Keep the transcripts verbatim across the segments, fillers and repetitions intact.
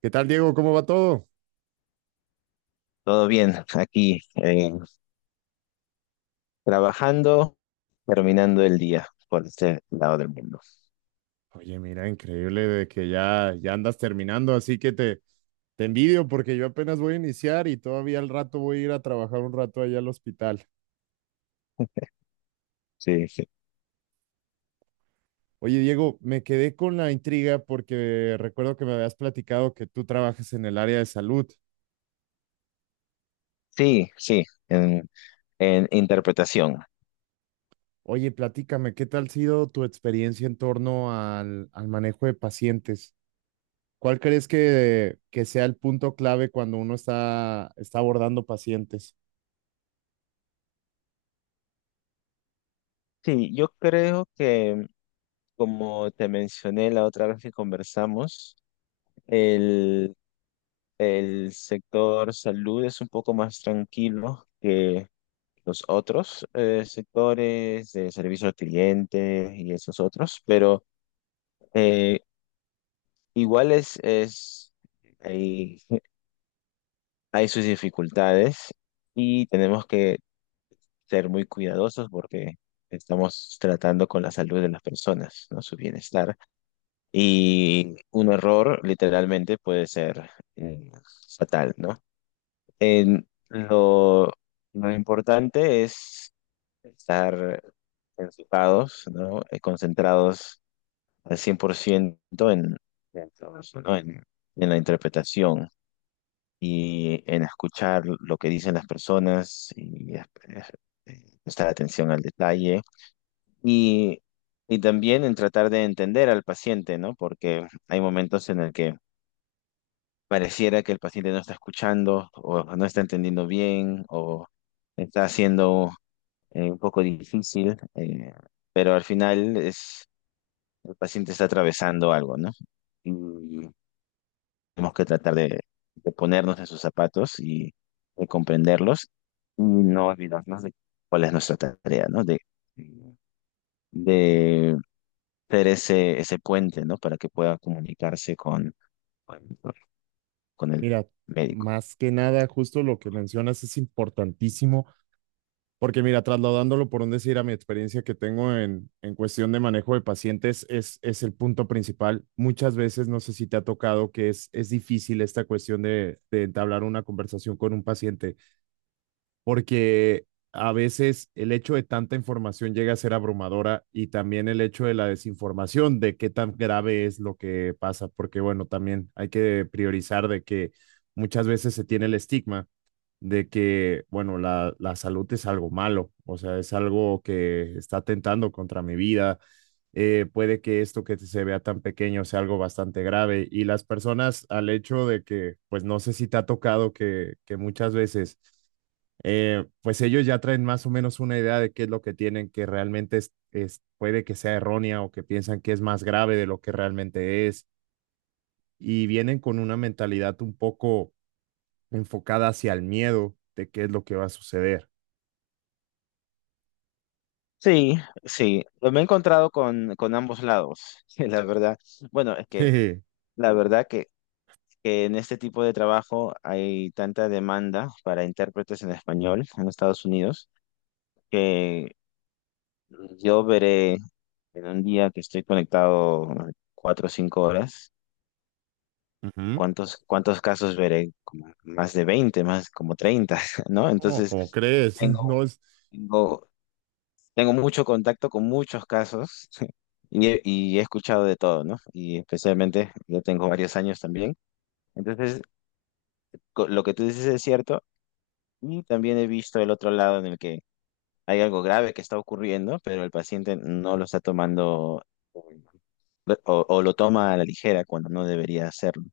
¿Qué tal, Diego? ¿Cómo va todo? Todo bien, aquí eh, trabajando, terminando el día por este lado del mundo. Oye, mira, increíble de que ya, ya andas terminando, así que te, te envidio porque yo apenas voy a iniciar y todavía al rato voy a ir a trabajar un rato allá al hospital. Sí, sí, Oye, Diego, me quedé con la intriga porque recuerdo que me habías platicado que tú trabajas en el área de salud. sí, sí, en, en interpretación. Oye, platícame, ¿qué tal ha sido tu experiencia en torno al, al manejo de pacientes? ¿Cuál crees que, que sea el punto clave cuando uno está, está abordando pacientes? Sí, yo creo que, como te mencioné la otra vez que conversamos, el, el sector salud es un poco más tranquilo que los otros eh, sectores de servicio al cliente y esos otros, pero eh, igual es, es, hay hay sus dificultades y tenemos que ser muy cuidadosos porque estamos tratando con la salud de las personas, ¿no? Su bienestar. Y un error literalmente puede ser eh, fatal, ¿no? En lo, lo importante es estar enfocados, ¿no? Eh, concentrados al cien por ciento en, en todo eso, ¿no? En, en la interpretación y en escuchar lo que dicen las personas y es- eh, prestar atención al detalle y, y también en tratar de entender al paciente, ¿no? Porque hay momentos en el que pareciera que el paciente no está escuchando o no está entendiendo bien o está haciendo eh, un poco difícil, eh, pero al final es el paciente está atravesando algo, ¿no? Y tenemos que tratar de, de ponernos en sus zapatos y de comprenderlos y no olvidarnos de cuál es nuestra tarea, ¿no? De, de ser ese, ese puente, ¿no? Para que pueda comunicarse con, con, con el Mira, médico. más que nada, justo lo que mencionas es importantísimo, porque mira, trasladándolo por un decir a mi experiencia que tengo en, en cuestión de manejo de pacientes, es, es el punto principal. Muchas veces, no sé si te ha tocado que es, es difícil esta cuestión de, de entablar una conversación con un paciente porque a veces el hecho de tanta información llega a ser abrumadora y también el hecho de la desinformación, de qué tan grave es lo que pasa, porque bueno, también hay que priorizar de que muchas veces se tiene el estigma de que, bueno, la, la salud es algo malo, o sea, es algo que está atentando contra mi vida. Eh, puede que esto que se vea tan pequeño sea algo bastante grave y las personas al hecho de que, pues no sé si te ha tocado que, que muchas veces eh, pues ellos ya traen más o menos una idea de qué es lo que tienen, que realmente es, es- puede que sea errónea o que piensan que es más grave de lo que realmente es, y vienen con una mentalidad un poco enfocada hacia el miedo de qué es lo que va a suceder. Sí, sí, lo me he encontrado con, con ambos lados, la verdad. Bueno, es que Jeje. la verdad que, que en este tipo de trabajo hay tanta demanda para intérpretes en español en Estados Unidos que yo veré. En un día que estoy conectado cuatro o cinco horas, Ujú. ¿cuántos, cuántos casos veré? Como más de veinte, más como treinta, ¿no? No, Entonces, ¿cómo crees? No tengo, es, tengo, tengo mucho contacto con muchos casos y he, y he escuchado de todo, ¿no? Y especialmente, yo tengo varios años también. Entonces, co- lo que tú dices es cierto y también he visto el otro lado en el que hay algo grave que está ocurriendo, pero el paciente no lo está tomando o, o lo toma a la ligera cuando no debería hacerlo.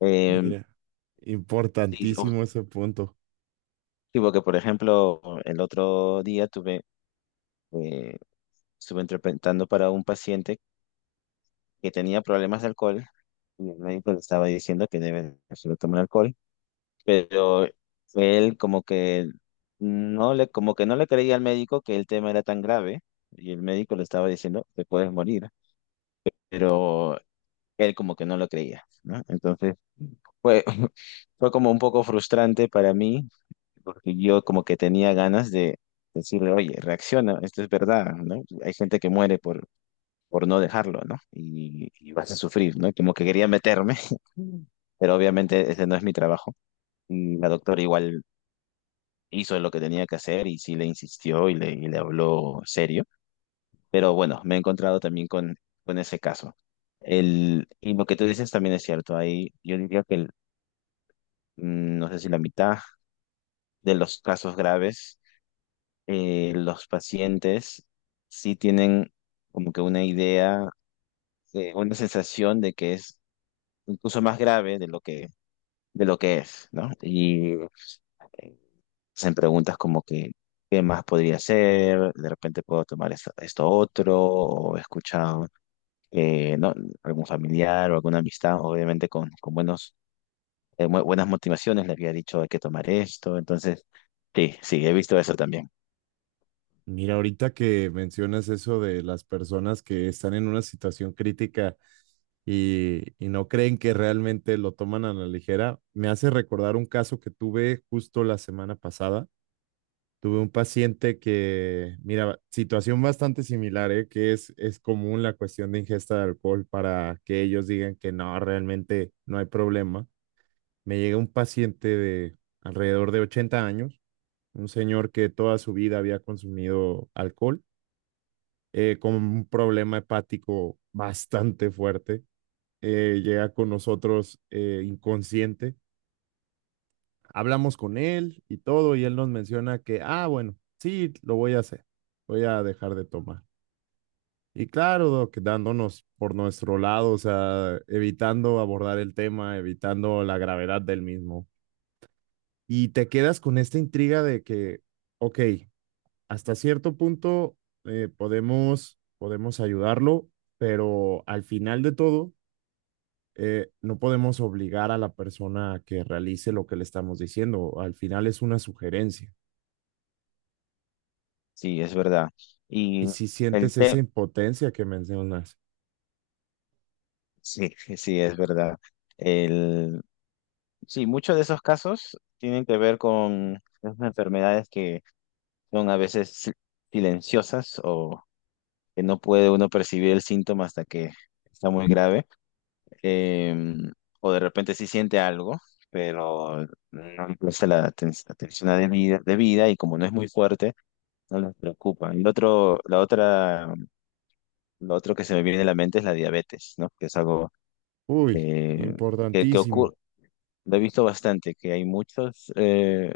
Em, mira, sí, o- importantísimo ese punto. sí, porque por ejemplo, el otro día tuve, eh, estuve interpretando para un paciente que tenía problemas de alcohol y el médico le estaba diciendo que debe solo tomar alcohol, pero él como que no le, como que no le creía al médico que el tema era tan grave y el médico le estaba diciendo, te puedes morir, pero él como que no lo creía, ¿no? Entonces fue, fue como un poco frustrante para mí porque yo como que tenía ganas de decirle, oye, reacciona, esto es verdad, ¿no? Hay gente que muere por, por no dejarlo, ¿no? Y, y vas a sufrir, ¿no? Como que quería meterme, pero obviamente ese no es mi trabajo. Y la doctora igual hizo lo que tenía que hacer y sí le insistió y le, y le habló serio, pero bueno, me he encontrado también con, con ese caso. El, y lo que tú dices también es cierto, ahí yo diría que el- mm, no sé si la mitad de los casos graves, eh, los pacientes sí tienen como que una idea, eh, una sensación de que es incluso más grave de lo que, de lo que es, ¿no? Y eh, hacen preguntas como que, ¿qué más podría hacer? De repente puedo tomar esto, esto otro, o he escuchado, eh, ¿no? Algún familiar o alguna amistad, obviamente con, con buenos, eh, bu- buenas motivaciones, le había dicho hay que tomar esto, entonces, sí, sí, he visto eso también. Mira, ahorita que mencionas eso de las personas que están en una situación crítica y, y no creen que realmente lo toman a la ligera, me hace recordar un caso que tuve justo la semana pasada. Tuve un paciente que, mira, situación bastante similar, ¿eh? Que es, es común la cuestión de ingesta de alcohol para que ellos digan que no, realmente no hay problema. Me llega un paciente de alrededor de ochenta años, un señor que toda su vida había consumido alcohol eh, con un problema hepático bastante fuerte. Eh, llega con nosotros eh, inconsciente. Hablamos con él y todo, y él nos menciona que, ah, bueno, sí, lo voy a hacer, voy a dejar de tomar. Y claro, Doc, dándonos por nuestro lado, o sea, evitando abordar el tema, evitando la gravedad del mismo. Y te quedas con esta intriga de que, ok, hasta cierto punto eh, podemos, podemos ayudarlo, pero al final de todo, eh, no podemos obligar a la persona a que realice lo que le estamos diciendo. Al final es una sugerencia. Sí, es verdad. Y Y si el sientes esa tema, impotencia que mencionas, sí, sí, es verdad. El, sí, muchos de esos casos tienen que ver con esas enfermedades que son a veces si- silenciosas o que no puede uno percibir el síntoma hasta que está muy grave. Em, o de repente sí siente algo, pero no le presta la aten- atención debida, debida y como no es muy fuerte. No les preocupa. El otro, la otra, lo otro que se me viene a la mente es la diabetes, ¿no? Que es algo uy, eh, que, que importantísimo. ocurre, lo he visto bastante, que hay muchos eh,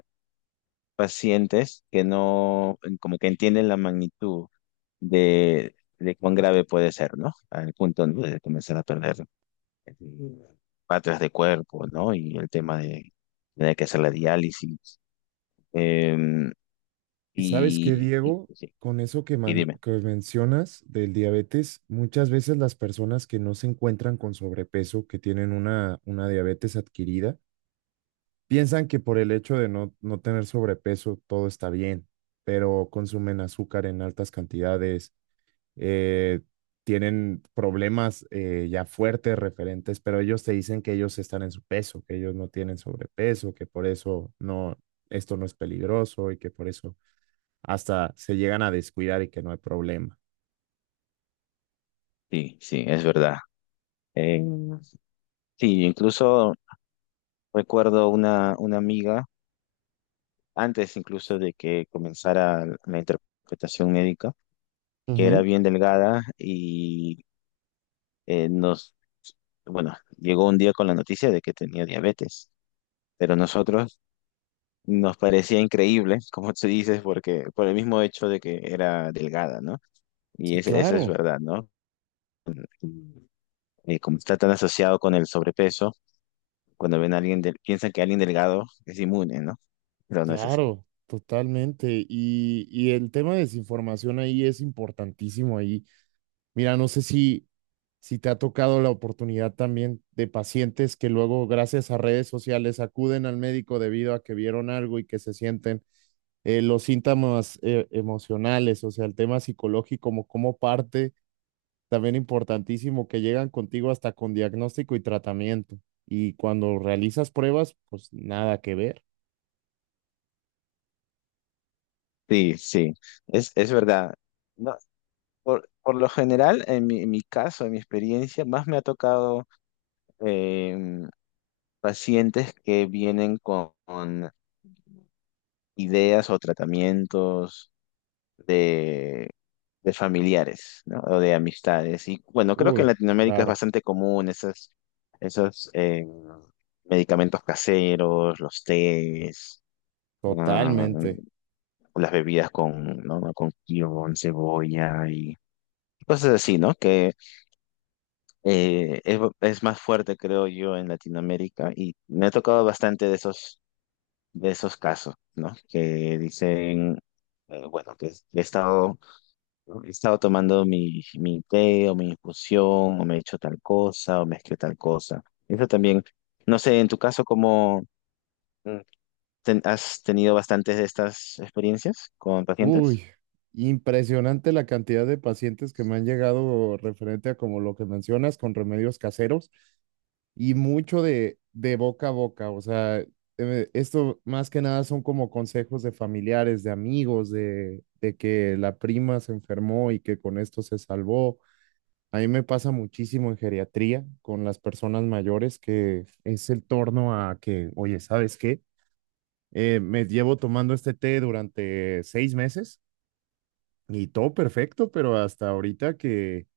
pacientes que no, como que entienden la magnitud de, de cuán grave puede ser, ¿no? Al punto, ¿no?, de comenzar a perder eh, partes de cuerpo, ¿no? Y el tema de tener que hacer la diálisis. Eh, ¿Y sabes qué, y, y, Diego? sí, Con eso que, y man- dime, que mencionas del diabetes, muchas veces las personas que no se encuentran con sobrepeso, que tienen una, una diabetes adquirida, piensan que por el hecho de no, no tener sobrepeso todo está bien, pero consumen azúcar en altas cantidades, eh, tienen problemas eh, ya fuertes referentes, pero ellos te dicen que ellos están en su peso, que ellos no tienen sobrepeso, que por eso no, esto no es peligroso y que por eso hasta se llegan a descuidar y que no hay problema. sí, sí, es verdad. Eh, Sí, incluso recuerdo una, una amiga, antes incluso de que comenzara la interpretación médica, que era Ujú. bien delgada y eh, nos, bueno, llegó un día con la noticia de que tenía diabetes, pero nosotros nos parecía increíble, como tú dices, porque por el mismo hecho de que era delgada, ¿no? Y Sí, ese- eso es claro, verdad, ¿no? Eh, como está tan asociado con el sobrepeso, cuando ven a alguien, del- piensan que alguien delgado es inmune, ¿no? Pero no es así. claro, totalmente. Y, y el tema de desinformación ahí es importantísimo ahí. Mira, no sé si, si te ha tocado la oportunidad también de pacientes que luego, gracias a redes sociales, acuden al médico debido a que vieron algo y que se sienten eh, los síntomas eh, emocionales, o sea, el tema psicológico como, como parte también importantísimo que llegan contigo hasta con diagnóstico y tratamiento. Y cuando realizas pruebas, pues nada que ver. Sí, sí, es, es verdad. No, por, por lo general, en mi, en mi caso, en mi experiencia, más me ha tocado em, pacientes que vienen con, con ideas o tratamientos de, de familiares, ¿no? O de amistades. Y bueno, creo que en Uy, Latinoamérica es claro, bastante común esas, esos em, medicamentos caseros, los tés, ah, totalmente. las bebidas con, ¿no?, con kion, cebolla y cosas así, ¿no? Que eh, es, es más fuerte, creo yo, en Latinoamérica y me ha tocado bastante de esos, de esos casos, ¿no? Que dicen, eh, bueno, que he estado, he estado tomando mi, mi té o mi infusión o me he hecho tal cosa o mezclé tal cosa. Eso también, no sé, en tu caso, ¿cómo mm, ten- has tenido bastantes de estas experiencias con pacientes? Uy, impresionante la cantidad de pacientes que me han llegado referente a como lo que mencionas con remedios caseros y mucho de, de boca a boca. O sea, eh, esto más que nada son como consejos de familiares, de amigos, de, de que la prima se enfermó y que con esto se salvó. A mí me pasa muchísimo en geriatría con las personas mayores que es el torno a que, oye, ¿sabes qué? Eh, me llevo tomando este té durante seis meses y todo perfecto, pero hasta ahorita que,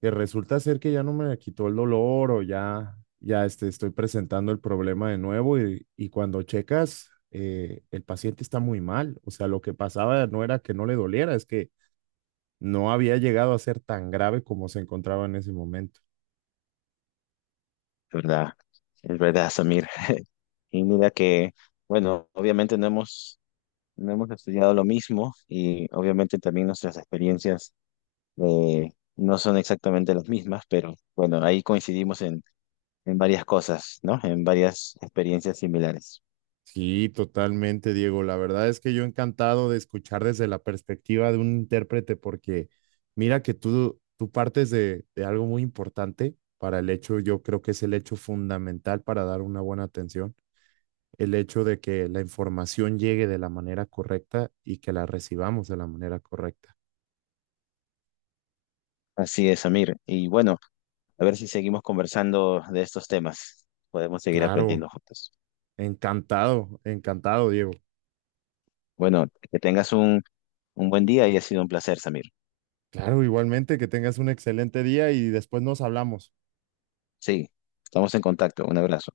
que resulta ser que ya no me quitó el dolor o ya, ya este, estoy presentando el problema de nuevo y, y cuando checas, eh, el paciente está muy mal. O sea, lo que pasaba no era que no le doliera, es que no había llegado a ser tan grave como se encontraba en ese momento. Es verdad, es verdad, Samir. Y mira que, bueno, obviamente no hemos no hemos estudiado lo mismo y obviamente también nuestras experiencias eh, no son exactamente las mismas, pero bueno, ahí coincidimos en, en varias cosas, ¿no? En varias experiencias similares. Sí, totalmente, Diego. La verdad es que yo encantado de escuchar desde la perspectiva de un intérprete, porque mira que tú, tú partes de, de algo muy importante para el hecho, yo creo que es el hecho fundamental para dar una buena atención, el hecho de que la información llegue de la manera correcta y que la recibamos de la manera correcta. Así es, Amir. Y bueno, a ver si seguimos conversando de estos temas. Podemos seguir Claro, aprendiendo juntos. encantado, encantado, Diego. Bueno, que tengas un, un buen día y ha sido un placer, Samir. Claro, igualmente que tengas un excelente día y después nos hablamos. Sí, estamos en contacto. Un abrazo.